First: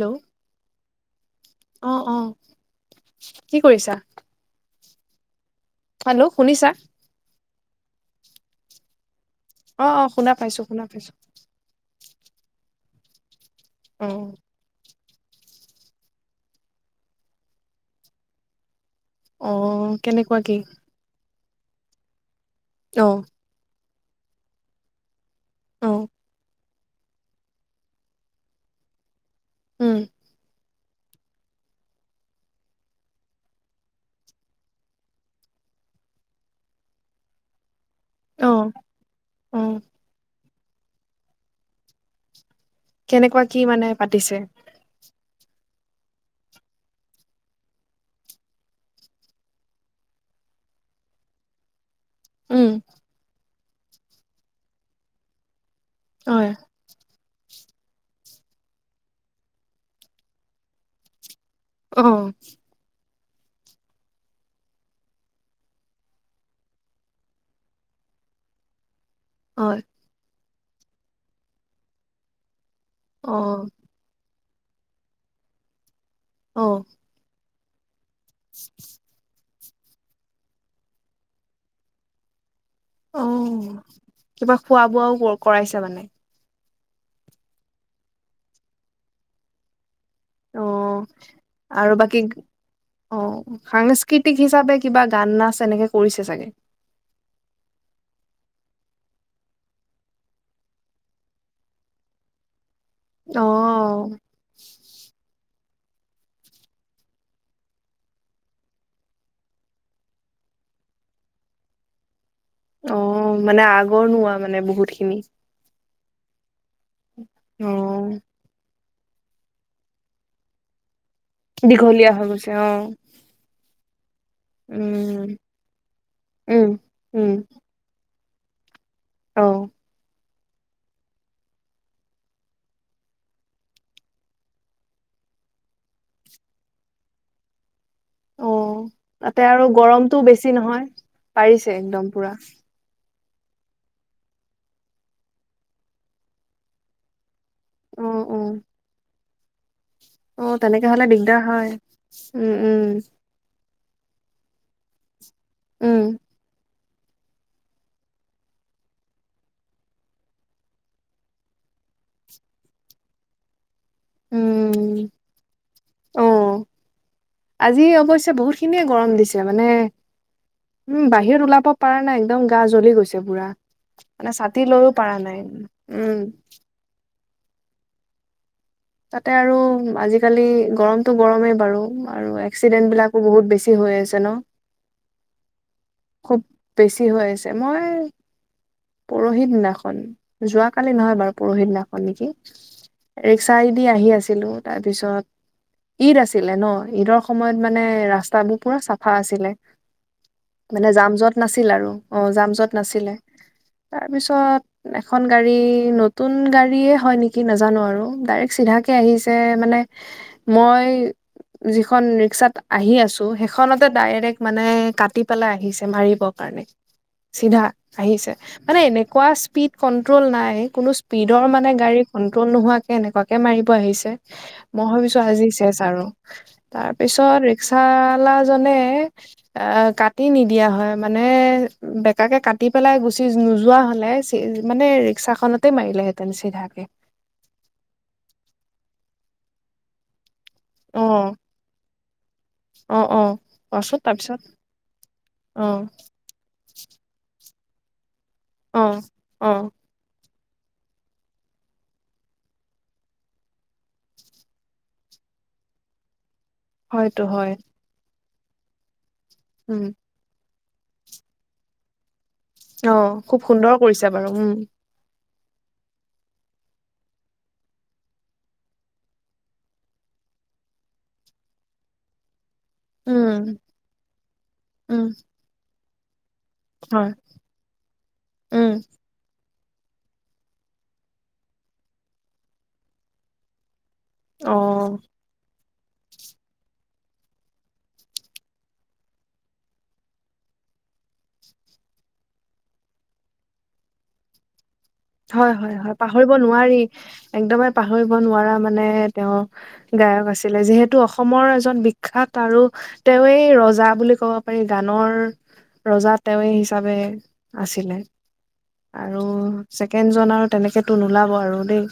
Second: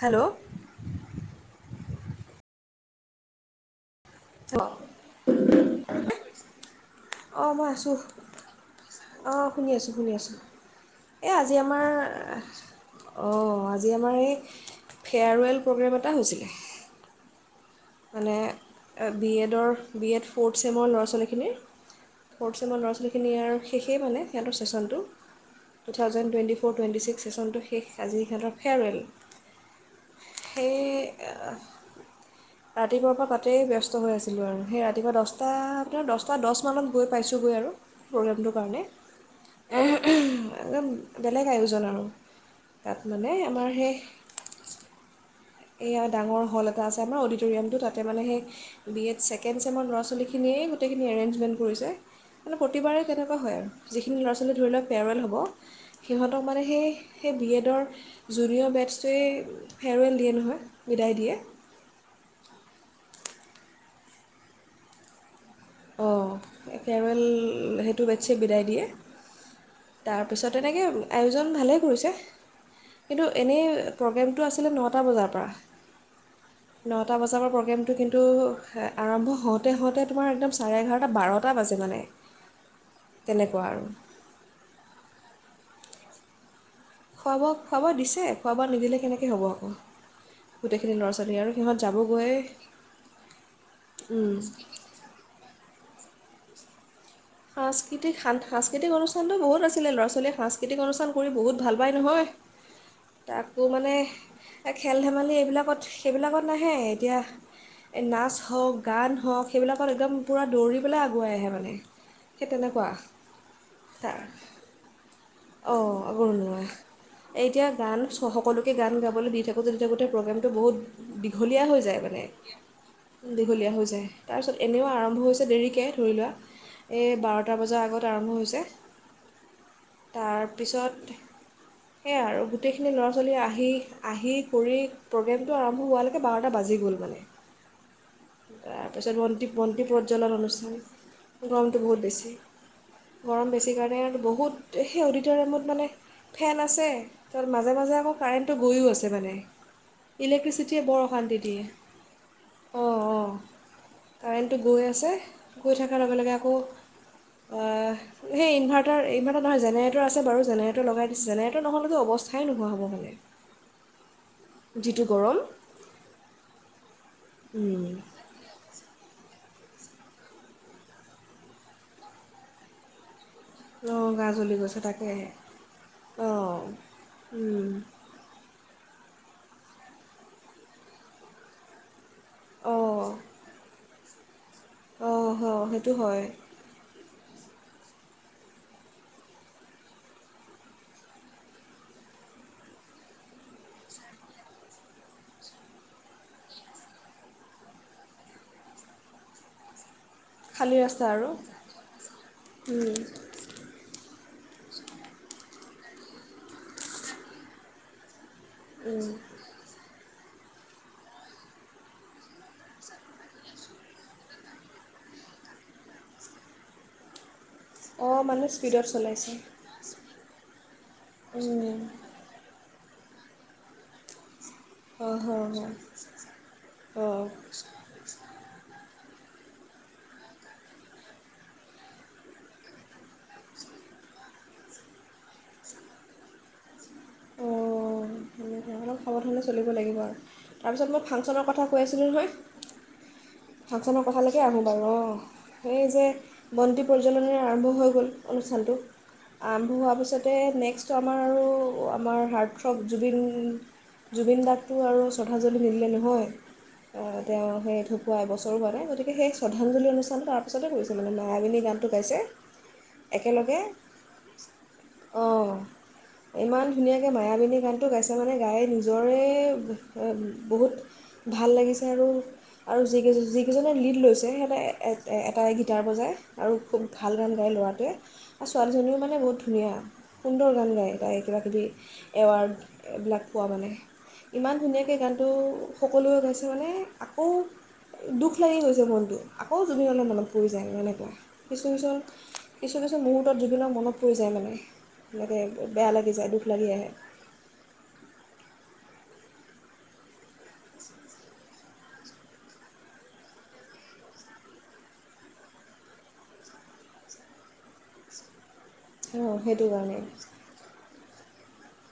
Hello অ অ কি কৰিছা [inaudible] হেল্ল' শুনিছা অসুখ অঁ শুনি অ আছোঁ অ শুনি শুনা আছোঁ পাইছো শুনা পাইছো এই আজি আমাৰ অ অ আজি অ আমাৰ এই ফেয়াৰৱেল প্ৰগ্ৰেম এটা হৈছিলে মানে বি অ এডৰ বি এড কেনেকুৱা কি ফ'ৰ্থ চছেমৰ ল'ৰা ছোৱালী খিনি ফ'ৰ্থ চেমৰ ল' অ ছোৱালীখিনি ই আৰু শেষেইে মানে সিহঁতৰ চেচনটো অ two thousand twenty four twenty six চেচনটো শেষ আজি সিহঁতৰ ফেয়াৰৱেল উম এই ৰাতিপুৱাৰ পৰা তাতেই ব্যস্ত হৈ আছিলোঁ আৰু সেই ৰাতিপুৱা দচটা আপোনাৰ দচটা দহ মানত গৈ পাইছোঁগৈ আৰু অ প্ৰগ্ৰেমটোৰ কাৰণে অ একদম বেলেগ আয়োজন আৰু তাত মানে কেনেকোৱা কি আমাৰ মানে সেই পাতিছে এইয়া ডাঙৰ হ'ল এটা আছে আমাৰ অডিটৰিয়ামটো তাতে মানে সেই বি এড ছেকেণ্ড চেমৰ ল'ৰা ছোৱালীখিনিয়েই গোটেইখিনি এৰেঞ্জমেণ্ট কৰিছে মানে উম প্ৰতিবাৰে তেনেকুৱা হয় আৰু যিখিনি ল'ৰা ছোৱালী ধৰি লোৱা ফেৱাৰৱেল হ'ব সিহঁতক হয় মানে সেই সেই বিয়েত ৰ জুনিয়ৰ বেটছটোৱে ফেয়াৰৱেল দিয়ে নহয় বিদায় দিয়ে অহ অঁ ফেৱাৰৱেল সেইটো বেটছে বিদায় দিয়ে হয় তাৰপিছত তেনেকৈ আয়োজন ভালে কৰিছে কিন্তু অ এনে প্ৰগ্ৰেম টো আছিলে নটা বজাৰ পৰা অ নটা বজাৰ প্ৰব্লেম টো কিন্তু আৰম্ভ হয় তেহঁতে তোমাৰ একদম চাৰে এঘাৰ টা বাৰটা বাজে মানে অ তেনেকুৱা আৰু কিবা খোৱা বোৱাও ক কৰাইছে তামানে খোৱা ব খোৱাব দিছে খোৱাাব নিদিলে কেনেকৈ হ'ব আকৌ অ গোটেইখিনি ল'ৰা ছোৱালী সিহঁত আৰু বাকী যাবগৈ অ সাংস্কৃতিক হিচাপে কিবা গান নাচ এনেকে কৰিছে চাগে সাংস্কৃতিক সান সাংস্কৃতিক অনুষ্ঠানটো বহুত আছিলে ল'ৰা ছোৱালীয়ে সাংস্কৃতিক অনুষ্ঠান কৰি বহুত ভাল পায় নহয় অ তাকো মানে খেল এ খেল ধেমালি এইবিলাকত সেইবিলাকত নাহে এতিয়া নাচ হওঁক গান হওঁক সেইবিলাকত একদম পূৰা দৌৰি পেলাই আগুৱাই আহে মানে সেই তেনেকুৱা অ মানে তাৰ আগৰনুৱোৱা মানে বহুত খিনি অঁ আকৌ নোজোৱা অ এতিয়া গান স সকলো সেই গান গাবলৈ দি থাকোঁতে দি থাকোঁতে প্ৰগ্ৰেমটো বহুত দীঘলীয়া হৈ যায় মানে দীঘলীয়া হৈ যায় তাৰপিছত এনেও আৰম্ভ উম হৈছে দেৰিকৈ ধৰি লোৱা উম এই বাৰটা বজাৰ আগত আৰম্ভ হৈছে অহ তাৰপিছত সেয়াই আৰু গোটেইখিনি ল'ৰা ছোৱালী আহি আহি কৰি প্ৰগ্ৰেমটো আৰম্ভ হোৱালৈকে বাৰটা বাজি গ'ল মানে অ তাৰপিছত তাতে বন্তি আৰু বন্তি গৰমটো প্ৰজ্বলন বেছি অনুষ্ঠান নহয় গৰমটো পাৰিছে বহুত একদম বেছি পুৰা গৰম বেছি কাৰণে আৰু বহুত সেই অডিটৰিয়ামত মানে ফেন আছে তাৰ মাজে মাজে অ আকৌ অ কাৰেণ্টটো গৈয়ো আছে মানে অ ইলেক্ট্ৰিচিটিয়ে তেনেকে বৰ হ'লে অশান্তি দিগদাৰ দিয়ে হয় উম উম অঁ অঁ কাৰেণ্টটো গৈ আছে গৈ উম থকাৰ লগে লগে আকৌ অ সেই ইনভাৰ্টাৰ [unintelligible] জেনেৰেটৰ আছে বাৰু জেনেৰেটৰ লগাই দিছে জেনেৰেট নহ'লেতো অৱস্থাই নোহোৱা হ'ব চাগে যিটো উম গৰম অ উম, আজি অৱশ্যে বহুত খিনিয়ে গৰম দিছে তামানে উম বাহিৰত ওলাব পৰা নাই একদম গা জ্বলি গৈছে বুৰা অঁ গা মানে জ্বলি ছাতি গৈছে লৈও পৰা তাকেহে নাই উম অঁ উম তাতে আৰু আজিকালি গৰমতটো গৰমেই বাৰু আৰু এক্সিডেন্ট অঁ বিলাকো বহুত বেছি হৈ আছে তেনো অঁ হ সেইট এটো হয় টী হৈ আছে মই পৰখি দিনাখন যোৱা কালি নহয় বাৰু পৰখি দিনাখন নেকি ৰিক্সাইদি আহি আছিলো তাৰপিছত ঈদ আছিলে ন ঈদৰ সময়ত মানে ৰাস্তাবোৰ পুৰা চাফা আছিলে খালী মানে ৰাস্তা জাম আৰু যত নাছিল আৰু অ জাম যত উম, নাছিলে তা তাৰপিছত এখন গাড়ী নতুন গাড়ী হয় নেকি নাজানো আৰু ডাইৰেক্ট চিধা কে আহিছে মানে মই যিখন ৰিক্সাত আহি আছো সেইখনতে ডাইৰেক্ট মানে কাটি পেলাই আহিছে মাৰিব কাৰণে চিধা অঁ আহিছে মানে স্পীডত এনেকুৱা চলাইছে স্পীড কন পেট্ৰ'ল নাই কোনো স্পীডৰ হয় মানে গাড়ী কণ্ট্ৰ'ল নোহাৱা কেনেকুৱাকে মাৰিব আহিছে মই হয় ভাবিছো আজি হয় চেচ আৰু তাৰ অঁ পিছত ৰিক্সালাজনে এ কাক কাটি নিদিয়া হয় মানে বেকাকে কাটি পেলাই গুচি নোযোৱা হলে চে মানে ৰিক্সা খনতেই মাৰিলেহেঁতেন চিধাকে অঁ অলপ সাৱধানে চলিব লাগিব আৰু তাৰপিছত অ মই ফাংচনৰ কথা কৈ আছিলোঁ নহয় অ অ পাছত ফাংচনৰ তাৰপিছত কথালৈকে আহোঁ বাৰু অঁ অ সেই যে বন্তি প্ৰজ্বলনৰে আৰম্ভ হৈ গ'ল অনুষ্ঠানটো অ অ আৰম্ভ হোৱাৰ পিছত তে নেক্সট আমাৰ আৰু আমাৰ হাৰ্টথ্ৰব জুবিন জুবিন দাকটো আৰু শ্ৰদ্ধাঞ্জলি নিদিলে নহয় হয়তো অ তেওঁ হয় সেই ধূ পোৱাই বছৰো হোৱা নাই গতি সেই উম শ্ৰদ্ধাঞ্জলি অনুষ্ঠানটো আৰু পাছতে পৰিছে মানে মায়াৱিনী গানটো গাইছে অ খুব একেলগে সুন্দৰ কৰিছে বাৰু উম অঁ ইমান ধুনীয়াকৈ মায়াবিনী গান টো গাইছে মানে গাই নিজৰে আ বহুত ভাল লাগিছে আৰু আৰু যিকেইজ উম যিকেইজনে লীড লৈছে সিহঁতে এ এ উম এ এটাইকে তাৰ বজাই আৰু খুব হয় ভাল গান গায় ল'ৰাটোৱে আৰু উম ছোৱালীজনীও মানে বহুত ধুনীয়া সুন্দৰ গান গায় তাই কিবাকিবি এৱাৰ্ড এইবিলাক পোৱা মানে ইমান ধুনীয়াকে অ গানটো সকলোৱে গাইছে মানে আকৌ দুখ লাগি গৈছে মনটো আকৌ জুবিনলৈ মনত পৰি যায় এনেকুৱা কিছু কিছুমান কিছু কিছু মুহূৰ্তত জুবিনক মনত পৰি যায় মানে এনেকৈ হয় হয় বেয়া হয় লাগি যায় পাহৰিব দুখ লাগি নোৱাৰি আহে একদমে পাহৰিব নোৱাৰা মানে তেওঁ গায়ক আছিলে যিহেতু অসমৰ এজন বিখ্যাত আৰু তেৱেই ৰজা বুলি ক'ব পাৰি গানৰ ৰজা তেৱে হিচাপে আছিলে আৰু অঁ সেইটো কাৰণে ছেকেণ্ড জন আৰু তেনেকেতো নোলাব আৰু [unintelligible]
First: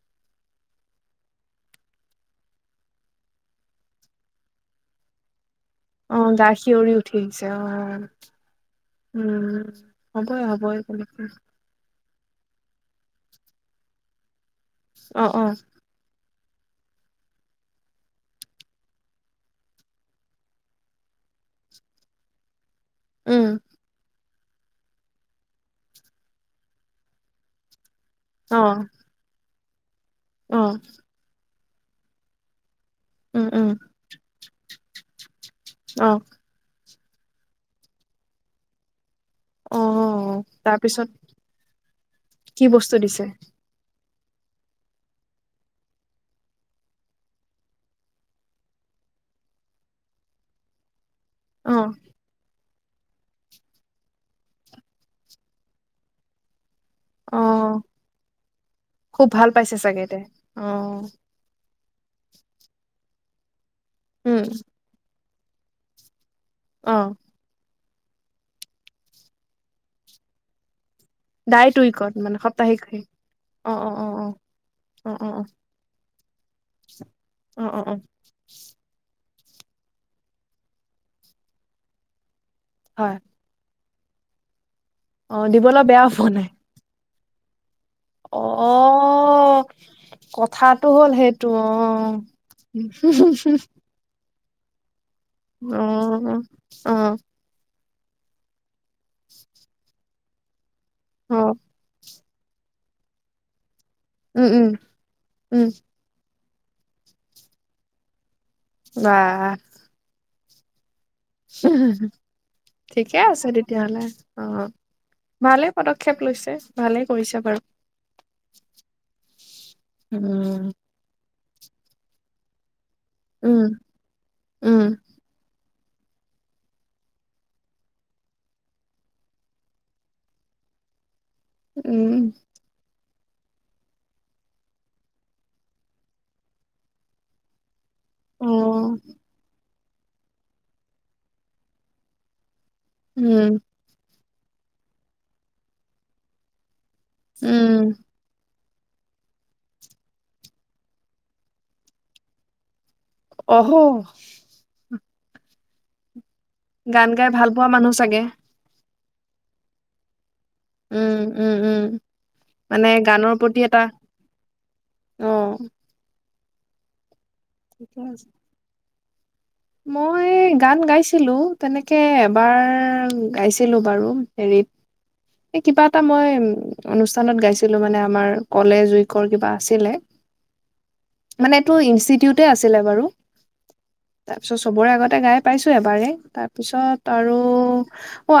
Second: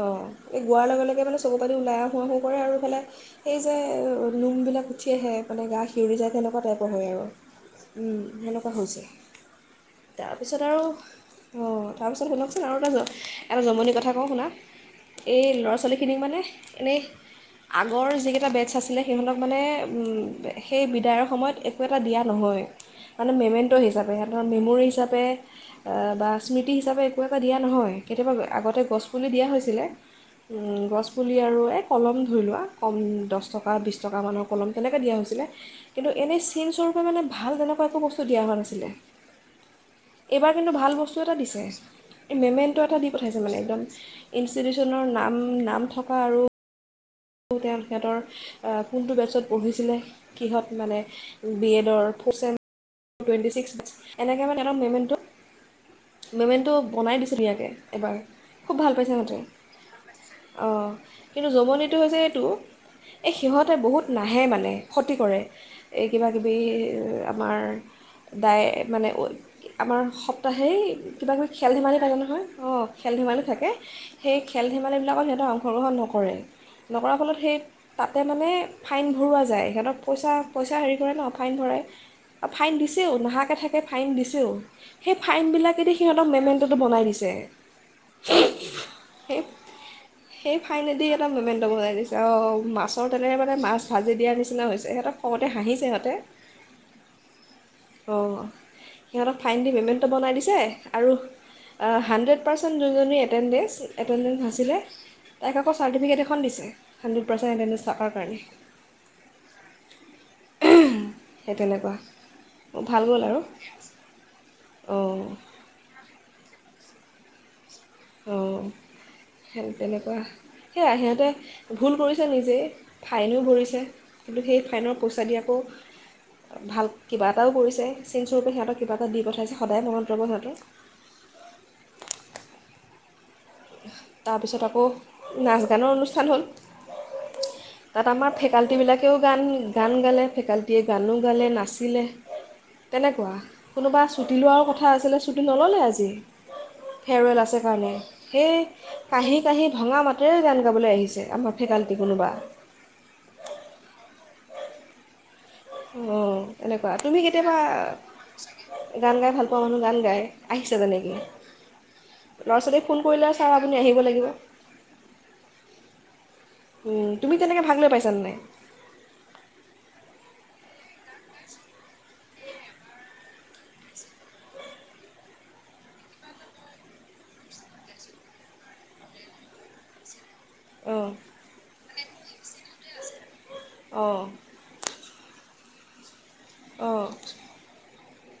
অ এই গোৱাৰ লগে লগে মানে চকু পানী ওলাই আহো আহো আহো কৰে আৰু ইফালে এই যে নোমবিলাক উঠি আহে মানে গা সিউৰি অ যায় গা তেনেকুৱা টাইপৰ শিয়ৰি হয় উঠি আৰু আহিছে অ সেনেকুৱা হৈছে উম হ'বই তাৰপিছত হ'বই আৰু তেনেকে অ তাৰপিছত শুনকচোন আৰু এটা এটা জমনি কথা কওঁ শুনা অ অ এই ল'ৰা ছোৱালীখিনিক মানে এনেই আগৰ যিকেইটা বেটছ আছিলে সিহঁতক মানে সেই বিদায়ৰ সময়ত একো এটা দিয়া নহয় মানে উম মেমেণ্টো হিচাপে ধৰা মেমৰি হিচাপে বা স্মৃতি হিচাপে একো এটা দিয়া নহয় কেতিয়াবা অ আগতে গছ পুলি দিয়া হৈছিলে অ উম গছ পুলি আৰু এ কলম ধৰি লোৱা কম দছ উম উম টকা বিছ টকা মানৰ কলম তেনেকৈ দিয়া হৈছিলে অ কিন্তু এনে চিন চৰু মানে ভাল তেনেকুৱা একো বস্তু দিয়া হোৱা নাছিলে অ এইবাৰ কিন্তু ভাল তাৰপিছত বস্তু এটা দিছে এই কি মেমেণ্টটো এটা বস্তু দি দিছে পঠাইছে মানে একদম ইনষ্টিটিউচনৰ নাম নাম থকা আৰু তেওঁ সিহঁতৰ কোনটো বেচত পঢ়িছিলে কিহঁত মানে বি অ এডৰ ফ টুৱেণ্টি ছিক্স এনেকৈ মানে এহেতৰ মেমেণ্টটো মেমেণ্টটো বনাই দিছিল অ ইয়াতে এবাৰ খুব ভাল পাইছে সিহঁতে ভাল পাইছে চাগে তাই অ কিন্তু জমনীত হৈছে এইটো এই সিহঁত ততে বহুত উম নাহে মানে ক্ষতি কৰে এই কিবাকিবি অ আমাৰ দাই মানে, আমাৰ সপ্তাহেই কিবা কিবি দাই খেল তুই ধেমালি কত থাকে মানে নহয়, সাপ্তাহিক অঁ! হেৰি। খেল ধেমালি থাকে। অ অ অ সেই খেল অ অ ধেমালিবিলাকত অ সিহঁতে অংশগ্ৰহণ নকৰে, নকৰাৰ ফলত সেই অ অ অ অ তাতে মানে ফাইন ভৰোৱা যায়, সিহঁতক পইচা, পইচা হেৰি কৰে ন! ফাইন ভৰায়। ফাইন দিছেও, হয় নাহাকে থাক সেই ফাইন দিছো সেই অ দিবলৈ ফাইনবিলাকেদি [unintelligible] বেয়া পোৱা নাই পাই দিছে অ সেই কথাটো ফাইনেদি হ'ল এটা সেইটো মমেণ্ট অ বনাই দিছে। অ' মাছৰ তেলেৰে মানে মাছ ভাজি দিয়া নিচি চিনা হৈছে সিহঁতক! খঙতে হাঁহিছে সিহঁতে উম অ অঁ! [inaudible] বনাই দিছে আৰু অ হাণ্ড্ৰেড অপাৰচন যোন জনী এটেণ্ডেঞ্চ! এটেণ্ডেঞ্চ উম উম নাছিলে। তাইক উম আকৌ চাৰ্টিফিকেট এ এখন দিছে, হাণ্ড্ৰেড পাৰ্চেণ্ট এটেণ্ডেজ থকাৰ কাৰণে। বাঃ! ওঁ! ঠিকে আৰু আছে তেতিয়াহলে অ অঁ ভালেই পদক্ষ ক্ষেপ লৈছে, ভালেই কৰিছে বাৰু! অঁ! সেইটো তেনেকুৱা, উম সেয়াই সিহঁতে ভুল কৰিছে নিজেই। ফাইনো উম ভৰিছে। কিন্তু, সেই উম ফাইনৰ পইচা দি আকৌ ভাল কিবা এটাও কৰিছে। চিনস্বৰূপে সিহঁতক কিবা এটা দি পঠাইছে, সদায় মনত ৰব সিহঁতৰ। উম! তাৰপিছত আকৌ, নাচ গানৰ অনুষ্ঠান হ'ল। তাত আমাৰ অ ফেকাল্টিবিলাকেও গান! গান গালে ফেকাল্টিয়ে, গানো গালে নাচিলে। তেনেকুৱা, উম কোনোবা ছুটি লোৱাৰ কথা আছিলে ছুটি নল'লে আজি ফেৰৱেল আছে উম কাৰণে সেই কাঁঢ়ি কাঁঢ়ি ভঙা মাতেৰে গান গাবলৈ আহিছে আমাৰ ফেকাল্টি কোনোবা আহহ উ এনেকুৱা গান তুমি গাই ভাল কেতিয়াবা পোৱা মানুহ চাগে। গান গাই ভাল পাওঁ মানুহ গান গায় আহিছে তেনেকৈ উম উম উম ল'ৰা ছোৱালীক মানে ফোন কৰিলে গানৰ ছাৰ প্ৰতি আপুনি এটা আহিব লাগিব উ উম তুমি কেনেকৈ ভাগ লৈ পাইছানে আছে। নাই মই গান গাইছিলো তেনেকে এবাৰ গাইছিলো বাৰু হেৰিত এই কিবা এটা মই অনুষ্ঠানত গাইছিলো মানে আমাৰ কলেজ উইকৰ কিবা আছিলে অঁ মানে এইটো ই তে আছিলে বাৰু অ তাৰ পিছত চবৰে আগতে গাই পাইছো এবাৰেই অঁ তাৰপিছত আৰু অ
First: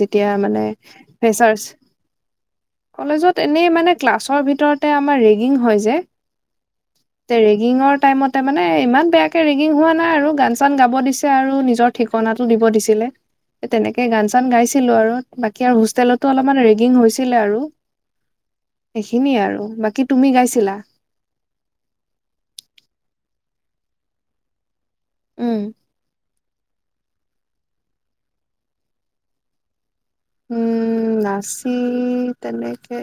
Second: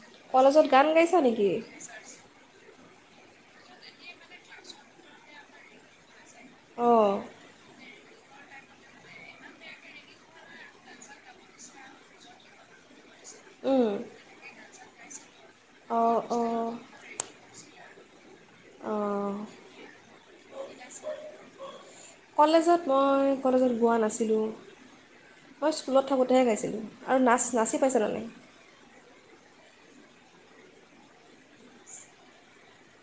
যেতিয়া মানে কলেজত গান গাইছা নেকি ফেচাৰ্চ কলেজত এনেই মানে ক্লাছৰ ভিতৰতে আমাৰ ৰেগিং হয় যে অঁ তে ৰেগিঙৰ টাইমতে মানে ইমান বেয়াকে ৰেগিং হোৱা নাই আৰু গান চান গাব দিছে আৰু নিজৰ ঠিকনাটো দিব দিছিলে উম, তেনেকে গান চান গাইছ ছিলোঁ আৰু বাকী আৰু অঁ হোষ্টেলতো অলপমান অঁ ৰেগিং হৈছে আৰু অঁ সেইখিনিয়ে আৰু বাকী তুমি গাইছিলা কলেজত মই কলেজত বোৱা নাছিলোঁ উম মই স্কুলত থাকোঁতেহে গাইছিলোঁ আৰু নাচ নাচি পাইছে নানে উম নাচি তেনেকে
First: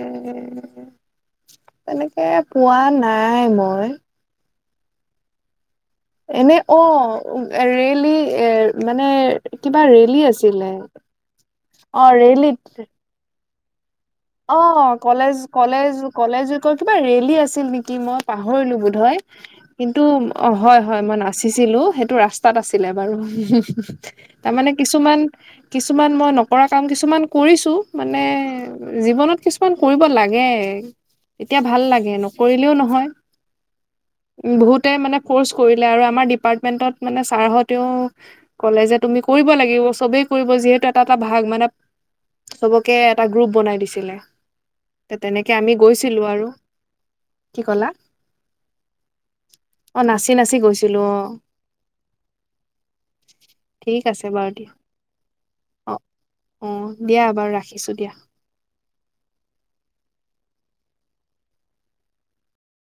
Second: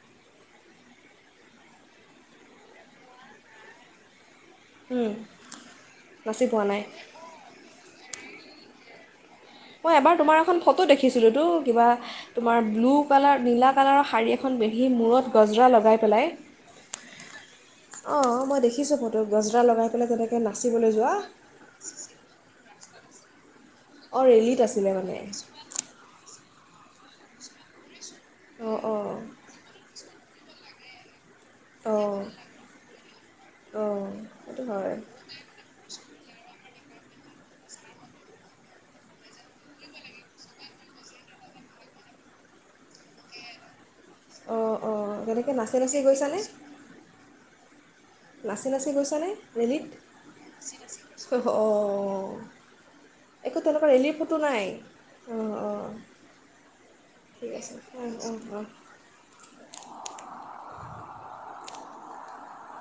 তেনেকে পোৱা নাই মই উম নাচি এনে পোৱা নাই অ ৰেলি এ মানে কিবা মই এবাৰ ৰেলী তোমাৰ এখন আছিলে ফটো দেখিছিলোঁতো কিবা অ তোমাৰ ৰেলীত ব্লু কালাৰ নীলা কালাৰৰ শাৰী এখন অ পিন্ধি মূৰত কলেজ গজৰা কলেজ লগাই পেলাই কলেজ কৈ কিবা ৰেলী আছিল নেকি মই অঁ পাহৰিলো দেখিছোঁ বোধয় ফটো গজৰা লগাই কিন্তু পেলাই তেনেকৈ হয় নাচিবলৈ হয় যোৱা মই নাচিছিলো সেইটো ৰাস্তাত আছিল ছিল বাৰু অঁ ৰেলীত তাৰমানে আছিলে কিছুমান মানে কিছুমান মই ন পৰা কাম কিছুমান কৰিছো মানে অঁ অঁ জীৱনত কিছুমান কৰিব লাগে এতিয়া ভাল লাগে অঁ নকৰিলেও নহয় অঁ সেইটো বহুতে হয় মানে কৰ্চ কৰিলে আৰু আমাৰ্ মেনত চাৰহতেও ক'লে যে তুমি কৰিব লাগিব চবেই কৰিব যিহেতু এটা এটা ভাগ মানে চবকে এটাগুপ বনাই দিছে অঁ অঁ তেনেকৈ তেনেকে আমি নাচি নাচি গৈছিলো গৈছানে আৰু কি কলা নাচি নাচি গৈছানে ৰেলীত? অ নাচি নাচি গৈছিলো অ অঁ! একো তেনেকুৱা ঠিক ৰেলীৰ আছে ফটো বাৰু নাই। দিয়া অঁ অঁ অ' অ' দিয়া ঠিক বাৰু আছে ৰাখিছো অঁ দিয়া। অঁ অঁ